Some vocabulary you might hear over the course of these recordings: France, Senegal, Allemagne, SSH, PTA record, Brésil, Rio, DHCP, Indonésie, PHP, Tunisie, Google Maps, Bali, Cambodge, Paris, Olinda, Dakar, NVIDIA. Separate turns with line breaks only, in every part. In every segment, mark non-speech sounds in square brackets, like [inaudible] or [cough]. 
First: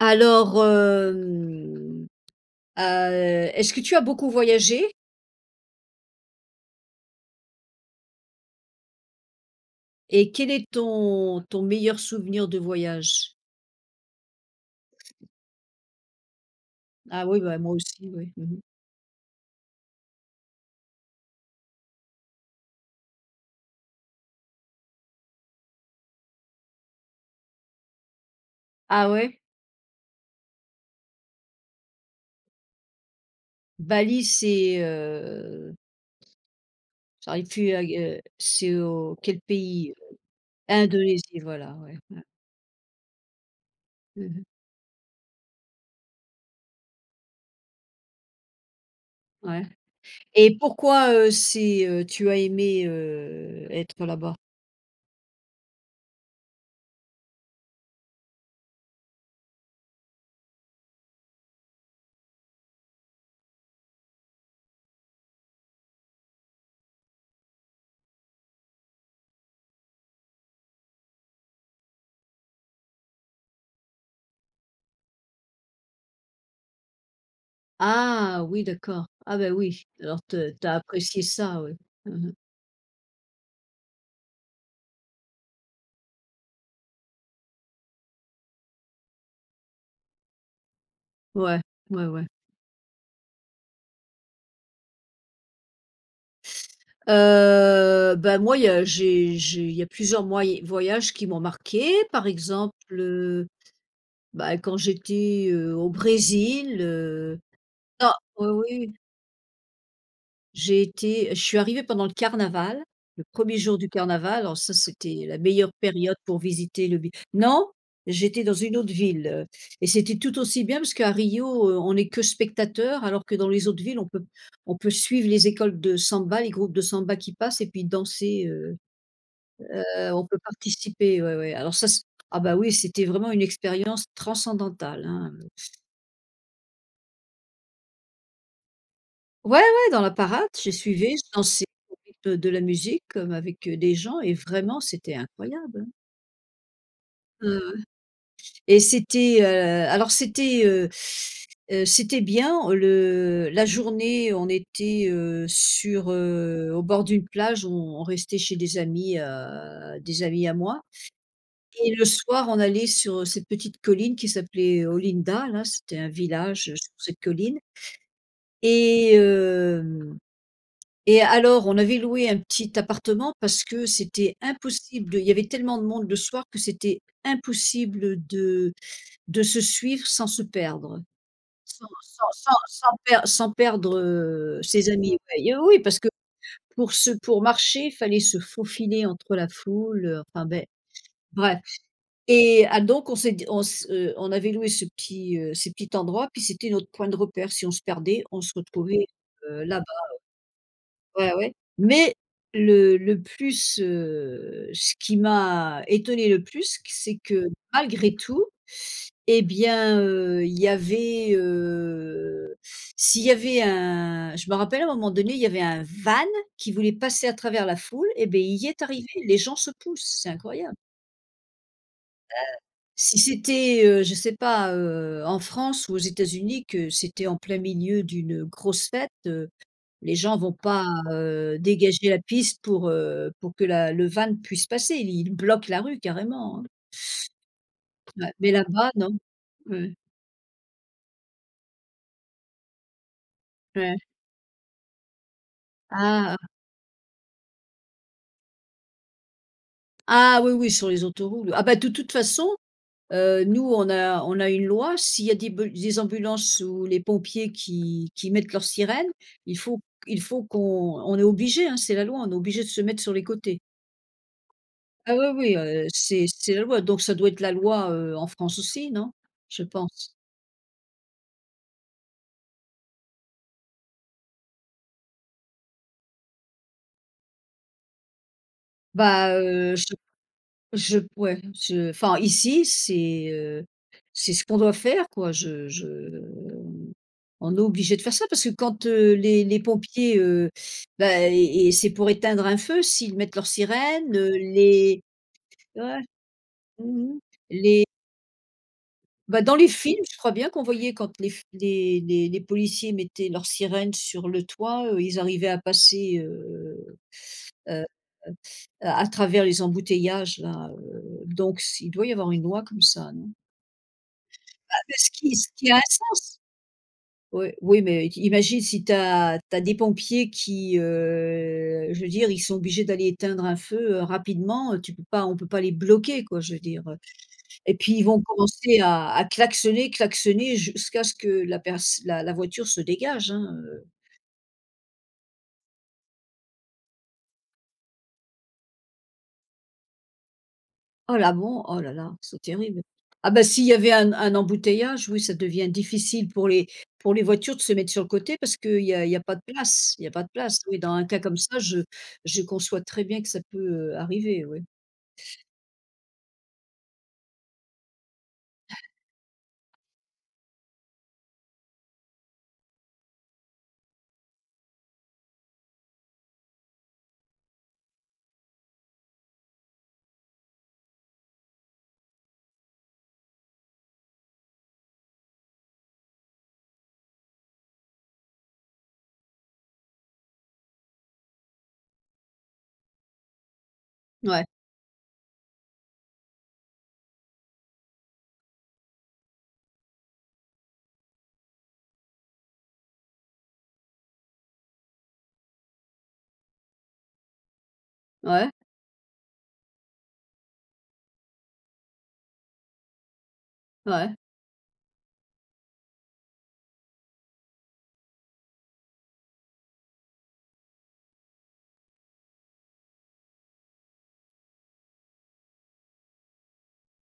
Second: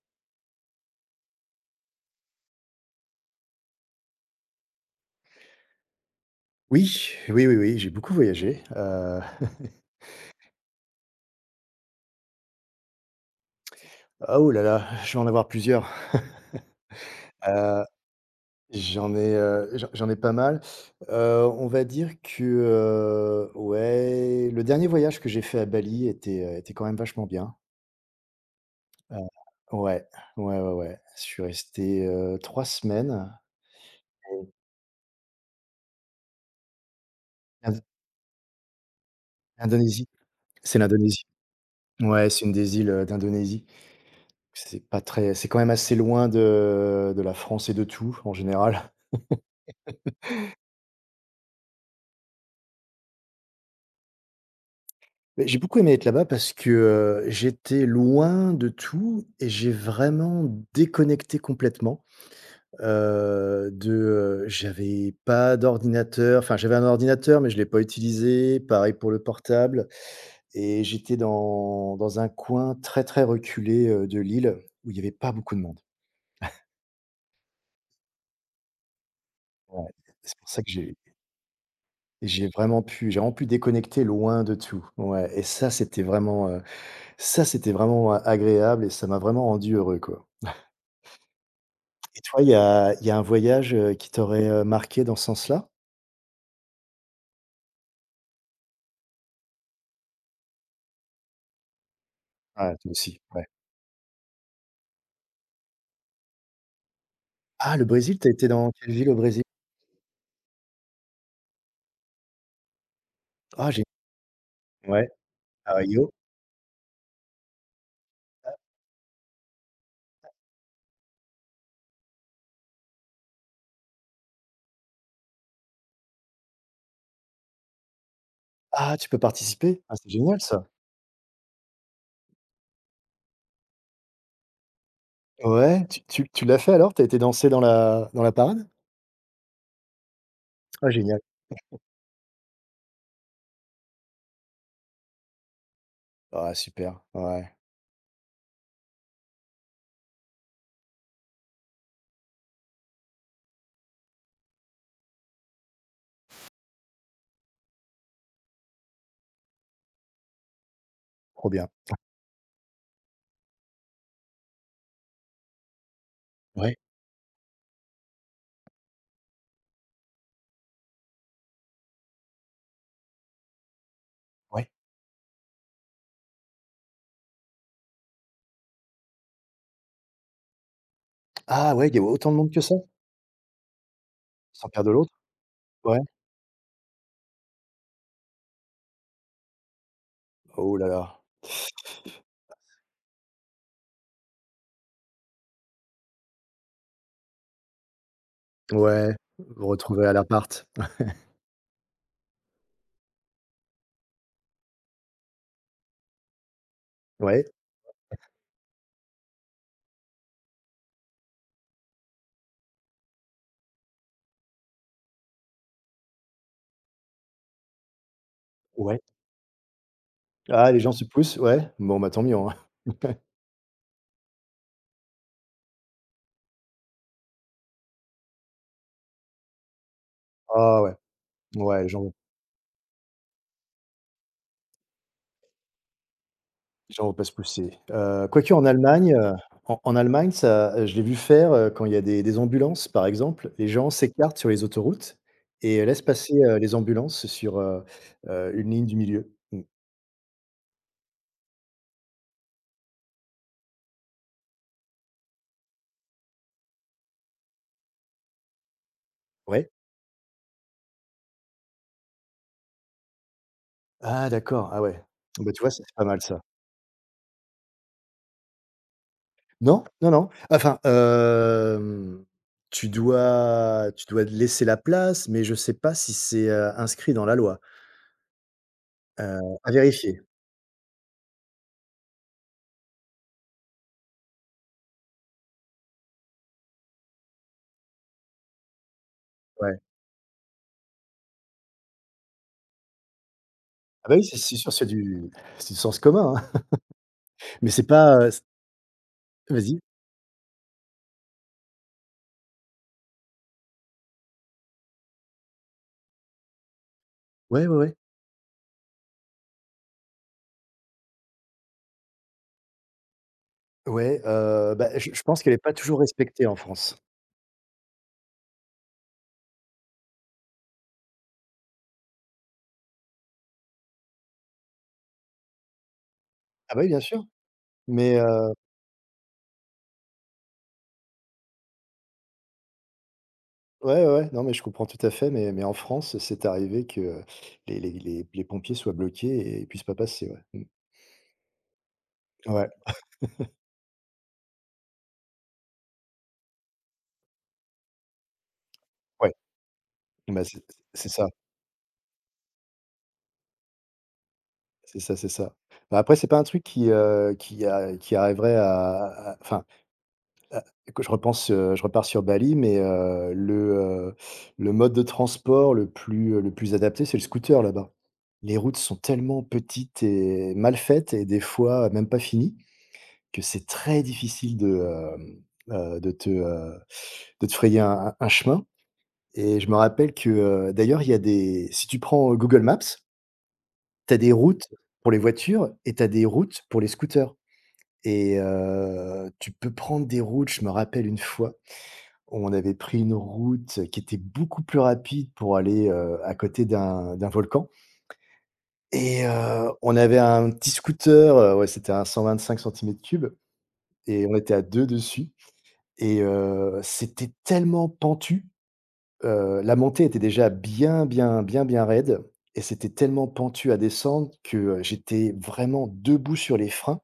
Alors, est-ce que tu as beaucoup voyagé
Oui, oui, oui, oui, j'ai beaucoup voyagé,
et quel est ton meilleur souvenir de voyage?
[laughs] ah ouh là là, je vais en avoir plusieurs. [laughs]
Ah oui, bah, moi aussi, oui. Mmh.
J'en ai pas mal, on va dire que, ouais, le dernier voyage que j'ai fait à Bali était quand même vachement bien,
Ah
heu,
ouais?
ouais, ouais, ouais, ouais, je suis resté, 3 semaines
Bali,
et
c'est, j'arrive plus
l'Ind
à g c'est au quel pays?
c'est l'Indonésie.
Indonésie, voilà, ouais, ouais.
Ouais, c'est une des îles, d'Indonésie.
Mmh.
C'est pas très C'est quand même assez loin de la France et de tout en général.
Ouais, et pourquoi, c'est, tu as aimé, être là-bas?
Beh, j'ai beaucoup aimé être là-bas parce que, j'étais loin de tout et j'ai vraiment déconnecté complètement, heu, de, j'avais pas d'ordinateur, enfin j'avais un ordinateur mais je l'ai pas utilisé, pareil pour le portable et j'étais dans un coin très, très reculé, de l'île où il y avait pas beaucoup de monde.
Ah oui, d'accord. Ah ben oui,
Ouais,
alors
c'est pour
te
ça
tu
que
as
j'ai
apprécié ça, oui. Mmh.
j'ai vraiment pu j'ai vraiment pu déconnecter loin de tout. Ouais et ça, c'était vraiment a agréable et ça m'a vraiment rendu heureux, quoi.
Ouais, ouais,
Et
ouais.
toi, il y a un voyage, qui t'aurait, marqué dans ce sens-là?
Bah, moi, il y a plusieurs moyé voyages qui m'ont marquée. Par
Ah,
exemple,
toi aussi, ouais.
bah, quand j'étais, au Brésil,
Ah, le
non,
Brésil, t'as été
oui,
dans quelle
oui,
ville au Brésil?
j'ai été je suis arrivée pendant le carnaval, le premier
Ah.
jour
j'ai
du carnaval. Alors ça,
Ouais,
c'était la meilleure
à Rio.
période pour visiter le bi non, j'étais dans une autre ville, et c'était tout aussi bien parce qu'à Rio, on n'est que spectateur alors que dans les autres villes, on peut suivre les écoles de samba, les groupes de samba qui passent et puis danser,
Ah, tu peux participer? Ah, c'est
On
génial
peut
ça!
participer, ouais, ouais. Alors ça c ah bah oui, c'était vraiment une expérience transcendantale, hein.
Ouais, tu l'as fait alors? T'as été danser dans la parade?
Ouais, ouais, dans la parade, j'ai
Ah
suivi,
génial.
je dansais au rythme de la musique, comme avec, des gens et vraiment c'était incroyable, hein.
Ah super, ouais.
Heu, et c'était, alors c'était, c'était bien, le la journée, on était, sur, au bord d'une plage, on restait chez des amis à moi.
Trop bien.
Et le soir, on allait sur cette petite colline qui s'appelait Olinda, là, c'était un village,
Ouais,
sur cette colline et hem et alors on avait loué un petit appartement parce que c'était
ouais.
impossible de il y avait tellement de monde le soir que c'était impossible de se suivre sans se perdre.
Ah
Sans
ouais, il y a
sans
autant de monde
sans
que ça?
sans per sans perdre,
Sans perdre
ses
de l'autre?
amis. Ouais, et oui, parce
Ouais.
que pour marcher, il fallait se faufiler entre la foule, enfin, beh,
Oh là là.
bref. Et ah donc on s'est dit, on avait loué ce petit endroit, puis c'était notre point de repère. Si on se perdait, on se retrouvait,
Ouais, vous
là-bas.
retrouvez à l'appart.
Ouais, ouais. Mais le plus, ce qui m'a étonné le plus, c'est
Ouais.
que malgré tout, eh bien, il y avait, s'il y avait un je me rappelle à un moment donné, il y avait un van qui voulait passer à travers la foule, et beh, il y est
Ouais.
arrivé. Les gens se poussent, c'est
Ah,
incroyable.
les gens se poussent, ouais? Bon, bah tant mieux, hein. [laughs]
Si c'était, je sais pas, en France ou aux États-Unis, que c'était en plein milieu d'une grosse fête, les gens vont
Ah
pas,
ouais, ouais, les
dégager
gens
la piste pour que la le van puisse passer. Ils bloquent la rue carrément, hein.
J'en repasse poussé.
Ouais, mais
Quoique en
là-bas,
Allemagne,
non.
en
Ouais,
Allemagne, ça, je l'ai vu faire, quand il y a des ambulances, par exemple, les gens
ouais.
s'écartent sur les autoroutes et laissent passer,
Ah!
les ambulances sur, une ligne du milieu. Mmh.
Ah ah oui, oui, sur les autoroutes. Ah bah, de toute façon, nous, on a une loi, s'il y a des ambulances ou les pompiers qui mettent leur sirène, il
Ouais?
faut il faut qu'on on est obligé, hein, c'est la loi, on est obligé de se mettre sur les côtés.
Ah d'accord, ah ouais.
Ah oui,
Bon, bah,
oui,
tu vois, ça, c'est pas mal
c'est
ça.
c'est la loi, donc ça doit être la loi, en France aussi, non? Je
Non, non,
pense.
non. Enfin, tu dois laisser la place, mais je sais pas si c'est, inscrit dans la loi.
Bah,
À vérifier,
je ouais, je enfin ici, c'est ce qu'on doit faire quoi. Je On est obligé de faire ça parce que quand, les
ouais.
pompiers, bah, et c'est pour éteindre un feu s'ils mettent leur
Ah bah,
sirène,
oui, c'est sûr, c'est
les
du c'est du sens
ouais,
commun, hein,
mmh,
[laughs] mais c'est
les
pas,
bah, dans les
Vas-y.
films, je crois bien qu'on voyait quand les f les policiers mettaient leur sirène sur le toit, ils arrivaient à passer,
Ouais, ouais,
heu
ouais.
heu, à travers les embouteillages là, donc s il doit y avoir une loi comme ça, non?
Ouais,
Ah,
bah,
mais
je
ce
je
qui
pense
ce
qu'elle est
qui
pas
a un
toujours
sens.
respectée en France.
Oui, oui, mais i imagine si tu as des pompiers qui, je veux dire, ils sont obligés d'aller éteindre un feu, rapidement, tu peux pas on peut pas les bloquer quoi, je veux
Ah
dire,
bah oui, bien sûr,
et puis ils
mais
vont commencer à klaxonner, klaxonner jusqu'à ce que la perce la la voiture se dégage, hein,
ouais, ouais, ouais, non, mais je comprends tout à fait, mais en France, c'est arrivé que les pompiers soient bloqués et puissent pas passer, ouais. Mmh.
Oh là bon, oh là là, c'est
Ouais,
terrible. Ah bah, s'il y avait un embouteillage, oui, ça devient difficile pour les voitures de se mettre sur le côté parce qu'il y a
ouais,
pas de place, il y a pas de
bah,
place.
c'est
Oui, dans un
c'est
cas
ça,
comme ça, je conçois très bien que ça peut, arriver, oui.
c'est ça, c'est ça. Bah, après, c'est pas un truc qui a qui arriverait à enfin Heu, que je repense, je repars sur Bali, mais heu, le mode de transport le plus adapté, c'est le scooter là-bas. Les routes sont tellement petites et mal faites et des fois même pas finies, que c'est très difficile hem, heu, de te, heu, de te frayer un chemin et je me rappelle que, d'ailleurs, il y a des si tu prends, Google Maps, tu as des
Ouais,
routes pour les voitures et tu as des routes pour les scooters et tu peux prendre des routes, je me rappelle une fois on avait pris une route qui était beaucoup plus rapide pour aller, à côté d'un volcan
ouais,
et on avait un petit scooter, ouais, c'était un 125 centimètres cubes
ouais.
et on était à 2 dessus et c'était tellement pentu, la montée était déjà bien, bien, bien, bien raide et c'était tellement pentu à descendre que, j'étais vraiment debout sur les freins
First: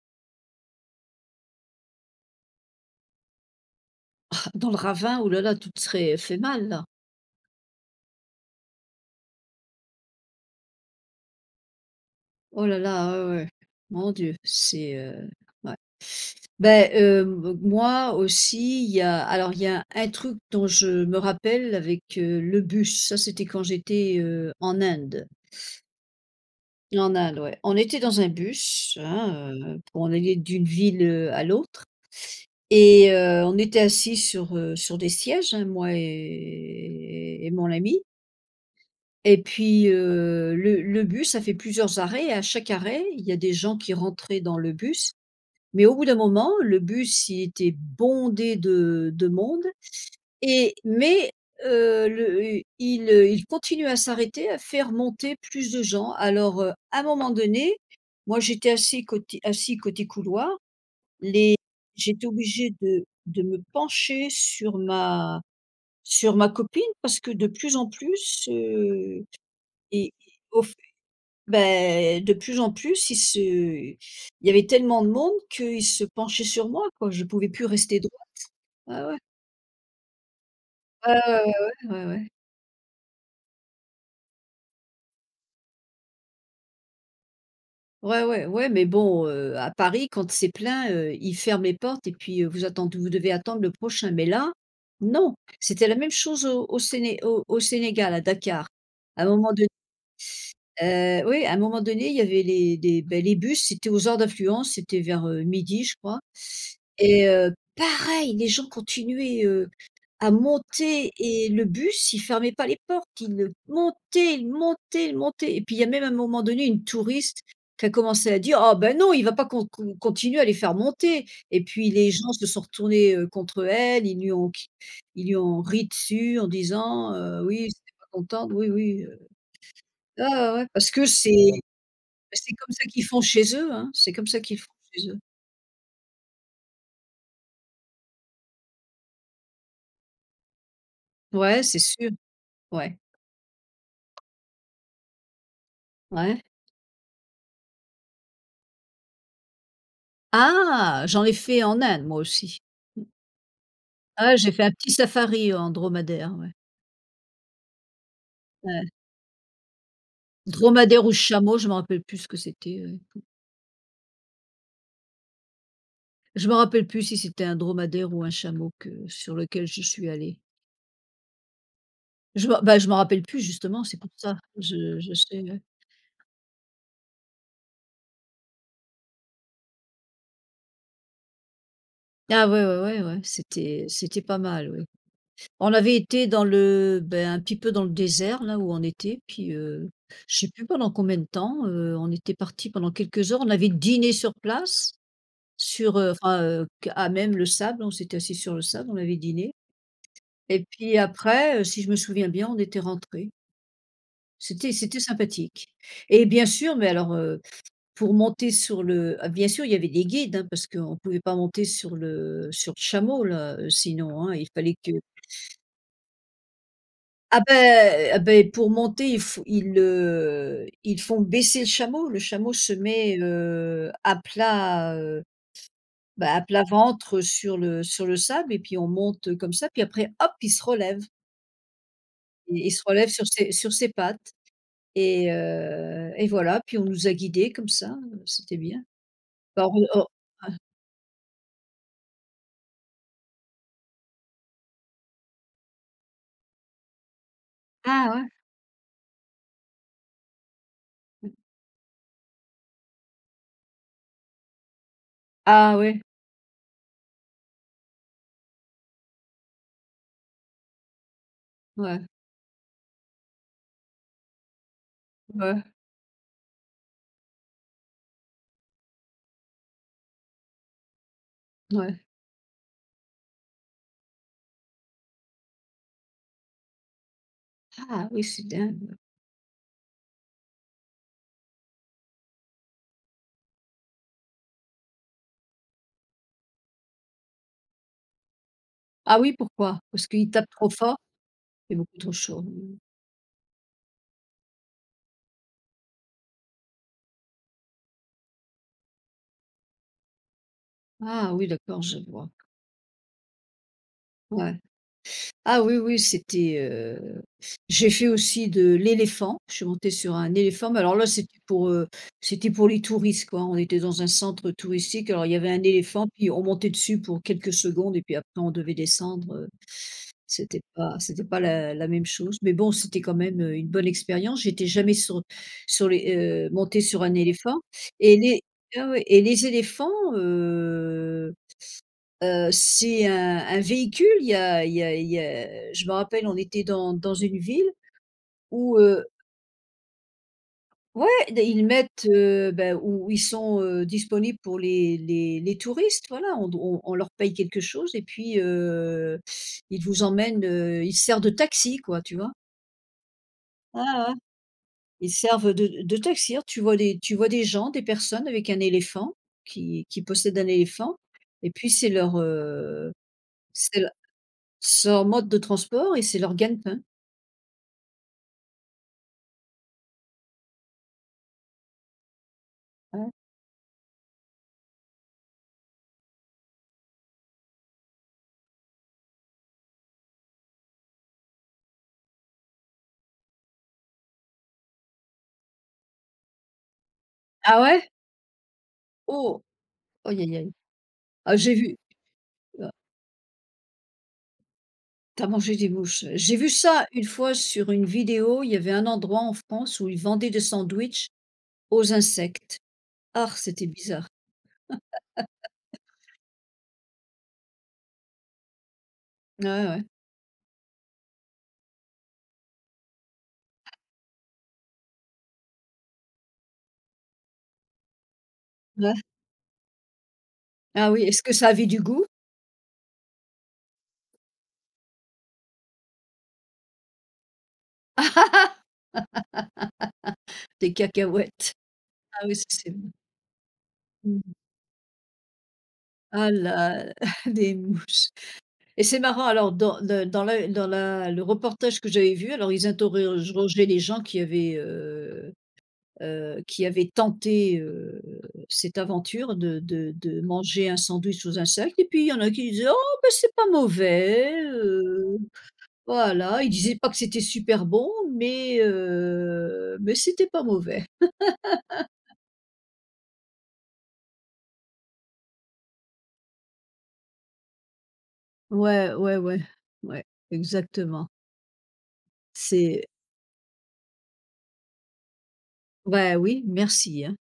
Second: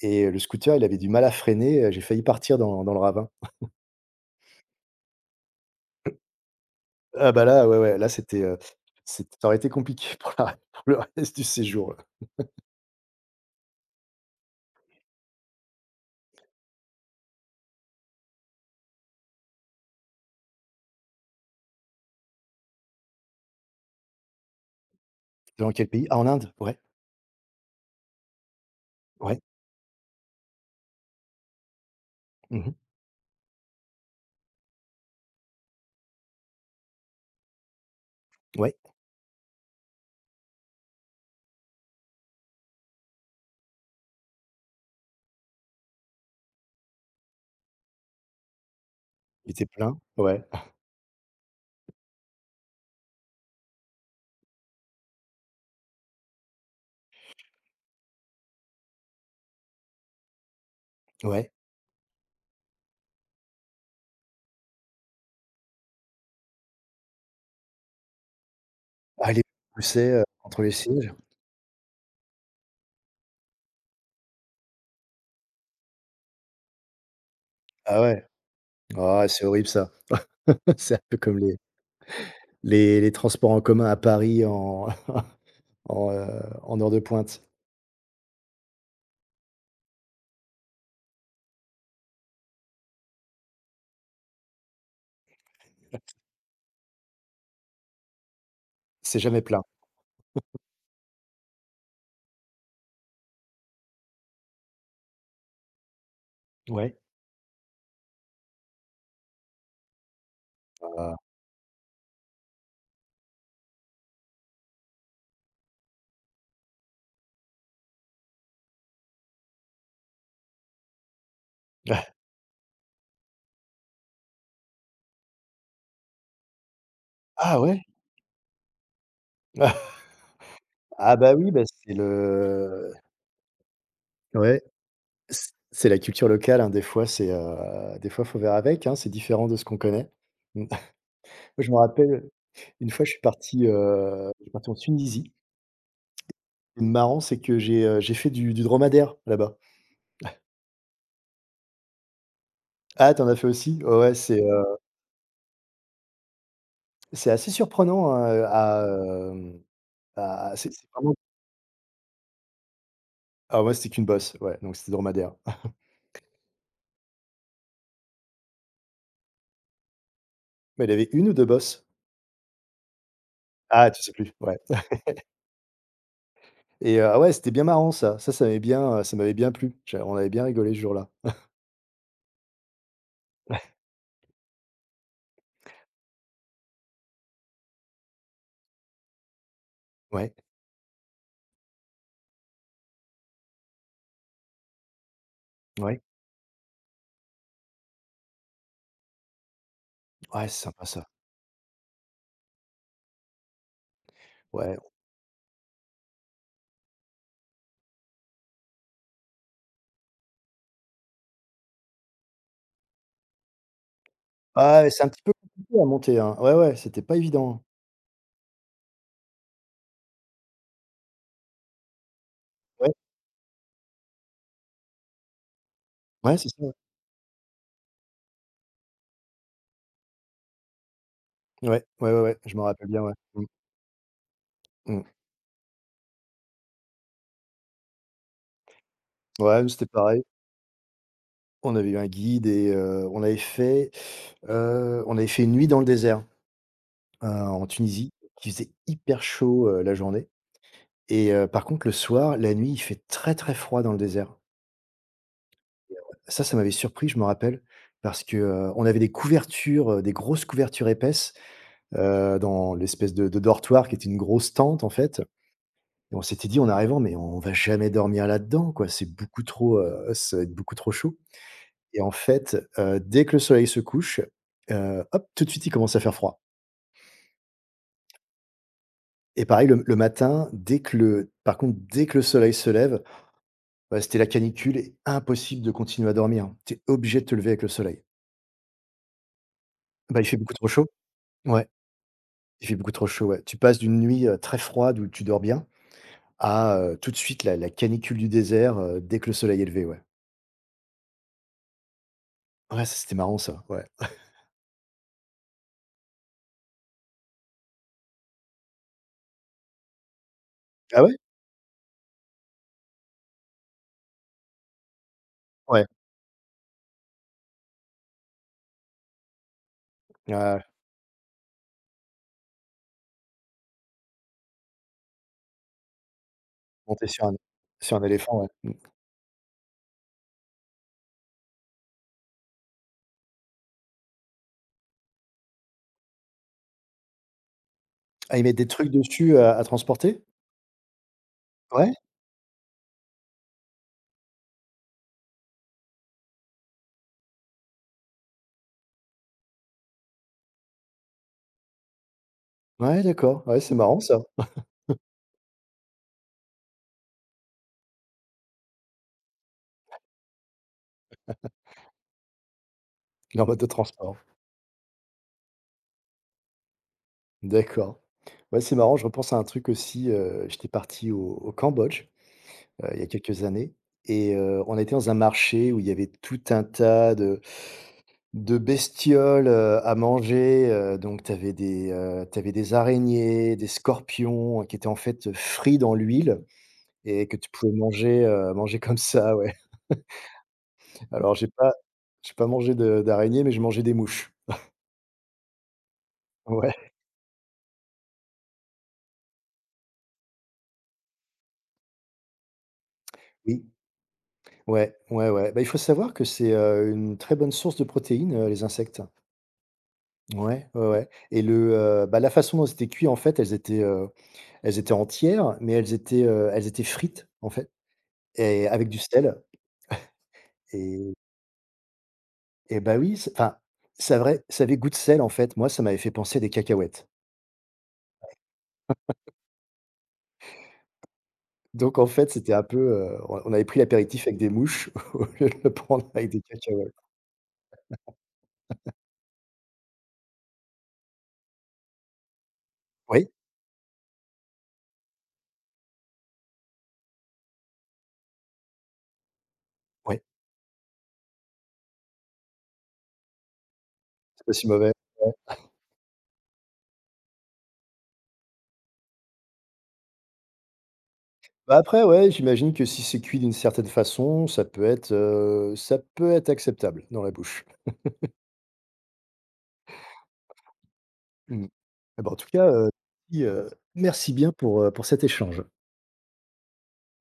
et le scooter, il avait du mal à freiner, j'ai failli partir dans le ravin.
Dans le ravin, oh là là, tout serait fait mal là.
Ah bah là, ouais, ouais, là c'était, c'est ça aurait été compliqué [laughs] pour le reste du séjour, là.
Oh là là, ouais, ouais. Mon Dieu, c'est, ouais. Beh, m moi aussi, il y a alors il y a un truc dont je me rappelle avec, le bus. Ça, c'était quand j'étais, en Inde.
Dans quel pays? Ah en Inde? Ouais,
En Inde, ouais. On était dans un bus,
ouais.
hein, pour en aller d'une ville, à l'autre
Mmh
on était assis sur, sur des sièges, hein, moi et mon ami.
Ouais,
Et puis, le bus, ça fait plusieurs arrêts et à chaque arrêt, il y a des gens qui rentraient dans le bus. Mais au bout d'un moment, le bus, il était bondé de
il
monde
était plein. Ouais,
et heu, le il continuait à s'arrêter, à faire monter plus de gens. Alors, à un moment donné, moi, j'étais assis côté couloir,
ouais.
les j'étais obligée de me pencher sur ma copine parce que de plus en plus,
Ah les poussait,
et
contre
au
les sièges.
ben, de plus en plus, il y avait tellement de monde qu'ils se penchaient sur moi, quoi. Je pouvais plus rester
Ah
droit.
ouais.
Ouais, ouais.
Ah ouais, c'est horrible ça. [laughs] C'est un
Ouais,
peu comme
ouais,
les
ouais, ouais, ouais.
transports en commun à Paris en [laughs] en, en heure de pointe.
Ouais, ouais, ouais, mais bon, à Paris, quand c'est plein, ils ferment les portes et puis, vous devez attendre le prochain. Mais là, non. C'était la même chose au Sénégal, à Dakar.
C'est
À un
jamais
moment
plein.
donné, oui, à un moment donné, il y avait les des, beh, les bus, c'était aux heures d'affluence, c'était vers, 12:00, je crois.
Ouais.
Pareil, les gens continuaient, à monter
Ah.
et le bus, il fermait pas les portes, il montait, il montait, il montait et puis il y a même à un moment donné une touriste qui a commencé à dire: «Ah ben non, il va pas continuer à les faire monter» et puis les
[laughs]
gens se sont retournés, contre elle, ils lui ont ri dessus en disant,
Ah
«Oui, si
ouais?
pas contente, oui, oui, heu».
[laughs]
Ah ouais, ouais, parce que
Ah bah
c'est
oui, bah c'est
c'est comme ça
le
qu'ils font chez eux, hein, c'est comme ça qu'ils
ouais.
font chez eux.
C'est la culture locale, hein, des fois faut faire avec, hein, c'est différent de ce qu'on connaît. Mmh, [laughs]
Ouais,
je me
c'est sûr,
rappelle une
ouais,
fois je suis parti en Tunisie.
ouais.
Ce qui marrant, c'est que j'ai fait du dromadaire là-bas.
Ah! J'en ai fait en Inde, moi aussi. Mmh.
Ah, tu en as fait aussi? Ouais, ouais,
Ah, j'ai fait un petit safari en dromadaire, ouais.
c'est assez surprenant, à,
Ouais.
hem, à c'est
Dromadaire ou
vraiment
chameau, je me rappelle plus ce que c'était,
ah moi, c'était qu'une bosse, ouais, donc c'était dromadaire. [laughs]
je me rappelle plus si c'était un dromadaire ou un chameau que sur lequel je suis allée.
Mais il avait une ou 2 bosses?
Je me bah, je me rappelle plus justement,
Ah,
c'est
tu
pour
sais plus,
ça.
ouais [laughs]
Je sais, ouais.
et ah ouais, c'était bien marrant ça. Ça m'avait bien plu. J'a on avait bien rigolé ce jour-là.
Ah ouais, ouais, ouais, ouais, c'était pas mal, oui. On avait été dans le ben un petit peu dans le désert là où on était, puis,
Ouais,
je sais plus pendant combien de temps, on était parti pendant quelques heures, on avait dîné sur place.
ouais.
Enfin, à même le sable, on s'était assis sur le sable, on avait dîné
Ouais, c'est
et
sympa
puis
ça.
après, si je me souviens bien, on était rentrés. C'était
Ouais.
c'était sympathique et bien sûr, mais alors, pour monter sur le ah bien sûr, il y avait des guides, hein, parce qu'on ne pouvait pas monter sur le chameau là, sinon, hein, il fallait
Ah, ouais,
que
c'est un petit peu compliqué à monter, hein. Ouais, ouais, c'était pas
ah
évident.
ben ah ben pour monter, il faut ils, ils font baisser le chameau. Le chameau se
Ouais,
met, à plat. Bah,
ouais,
à
c'est
plat
ça.
ventre, sur le sable et puis on monte, comme ça, puis après hop, il se relève
Ouais, ouais, ouais, ouais, ouais, je m'en
et il se
rappelle bien,
relève
ouais. Mmh,
sur ses pattes
mmh.
et voilà, puis on nous a guidés comme ça, c'était bien.
Ouais, nous,
Bah,
c'était
on
pareil. On avait eu un guide et on avait fait une nuit dans le désert, en
ah
Tunisie.
ouais?
qui faisait hyper chaud, la journée
Mmh.
et par contre, le soir, la nuit, il fait très, très froid dans le désert.
Ah ouais,
Ça m'avait surpris, je me rappelle, parce que, on avait des couvertures, des grosses couvertures épaisses,
ouais,
dans l'espèce de dortoir qui était une grosse tente, en fait.
ouais,
Et on s'était dit en arrivant: «Mais on va jamais dormir là-dedans, quoi, ça va être beaucoup trop chaud»
ouais.
et en fait, dès que le soleil se couche, hop, tout de suite, il commence à faire froid
Ah oui, c'est dingue, ouais.
et pareil le matin, dès que le par contre, dès que le soleil se lève, bah, c'était la canicule et impossible de continuer à dormir. Tu es obligé de te lever avec le soleil.
Ah oui, pourquoi? Parce
Bah, il
qu'il
fait
tape
beaucoup trop
trop
chaud.
fort?
Ouais,
Il fait beaucoup trop chaud.
il fait
Mmh.
beaucoup trop chaud, ouais. Tu passes d'une nuit, très froide où tu dors bien à, tout de suite la canicule du désert, dès que le soleil est levé, ouais.
Ah oui, d'accord, je vois.
Ouais, ça, c'était marrant ça, ouais.
Ouais. Ah oui, oui, c'était, j'ai fait aussi de l'éléphant. Je suis montée sur un éléphant, mais alors
Ah
là,
ouais?
c'était pour les touristes, quoi. On était dans un centre touristique, alors il y avait un
Ouais.
éléphant, puis on montait dessus pour quelques secondes et puis après on devait descendre, c'était
Ouais.
pas c'était pas la même chose. Mais bon, c'était quand même, une bonne expérience. J'étais jamais montée sur
Monter
un
sur un
éléphant et
éléphant,
les
ouais. Mmh.
ah ouais, et les éléphants, heu c'est un véhicule, il y a il y a il y a je me rappelle, on était dans une ville
Ah, ils mettent des
où,
trucs dessus à transporter?
ouais, ils
Ouais?
mettent, bah, où ils sont, disponibles pour les touristes, voilà. On leur paye quelque chose et puis, ils vous emmènent, ils servent de taxi, quoi, tu vois?
Ouais, d'accord. Ouais, c'est
Ouais,
marrant
ouais,
ça.
ils servent de taxi, hein, tu vois des gens, des personnes avec un éléphant qui possèdent un éléphant et puis
Il est en mode de
c'est leur
transport.
c'est leur mode de transport et c'est leur gagne-pain.
D'accord. Ouais, c'est marrant, je repense à un truc aussi, j'étais parti au Cambodge, il y a
Ouais.
quelques années et on était dans un marché où il y avait tout un tas de bestioles, à manger, donc tu avais des araignées, des scorpions qui étaient en fait, frits dans l'huile et que tu
Ah
pouvais
ouais?
manger comme ça,
Oh!
ouais.
Aïe aïe aïe.
Alors
Ah
j'ai
j'ai
pas
vu heu,
mangé de d'araignée, mais j'ai mangé des mouches.
tu mangé des mouches. J'ai vu ça
Ouais,
une fois sur une vidéo, il y avait un endroit en France où ils vendaient des sandwichs aux insectes. Ah, c'était
oui.
bizarre.
Ouais, ouais, ouais. Bah, il faut savoir que c'est, une très bonne source de protéines, les insectes.
Ouais, ouais.
Ouais, ouais, ouais et bah, la façon dont c'était cuit, en fait, elles étaient entières, mais elles étaient frites, en fait et avec
Ouais.
du sel
Ah oui,
et
est-ce que ça avait du goût?
bah, oui, c'est enfin, ça avait goût de sel, en fait. Moi, ça m'avait fait penser à des cacahuètes.
Des cacahuètes.
Donc en
Ah
fait,
oui, ça
c'était un
c'est
peu,
bon.
on avait pris l'apéritif
Mmh.
avec des mouches [laughs] au lieu de le prendre avec
Ah
des cacahuètes.
là, [laughs] des mouches. Et c'est marrant, alors dans le dans la le reportage que j'avais vu, alors ils
Oui,
interrogeaient les gens qui avait tenté, cette aventure de,
oui.
manger un sandwich aux insectes. Et puis, il y en a qui disaient: «Oh, ben, c'est pas mauvais.»
C'est pas si mauvais, ouais.
Voilà. Ils disaient pas que c'était super bon, mais c'était pas mauvais.
Bah, après, ouais, j'imagine que si c'est cuit d'une certaine façon, ça peut être acceptable dans la bouche.
Ouais, ouais, ouais. Ouais, exactement.
Mmh. Eh bah, en tout cas,
C'est.
merci bien pour cet échange.
Ouais, oui, merci, hein.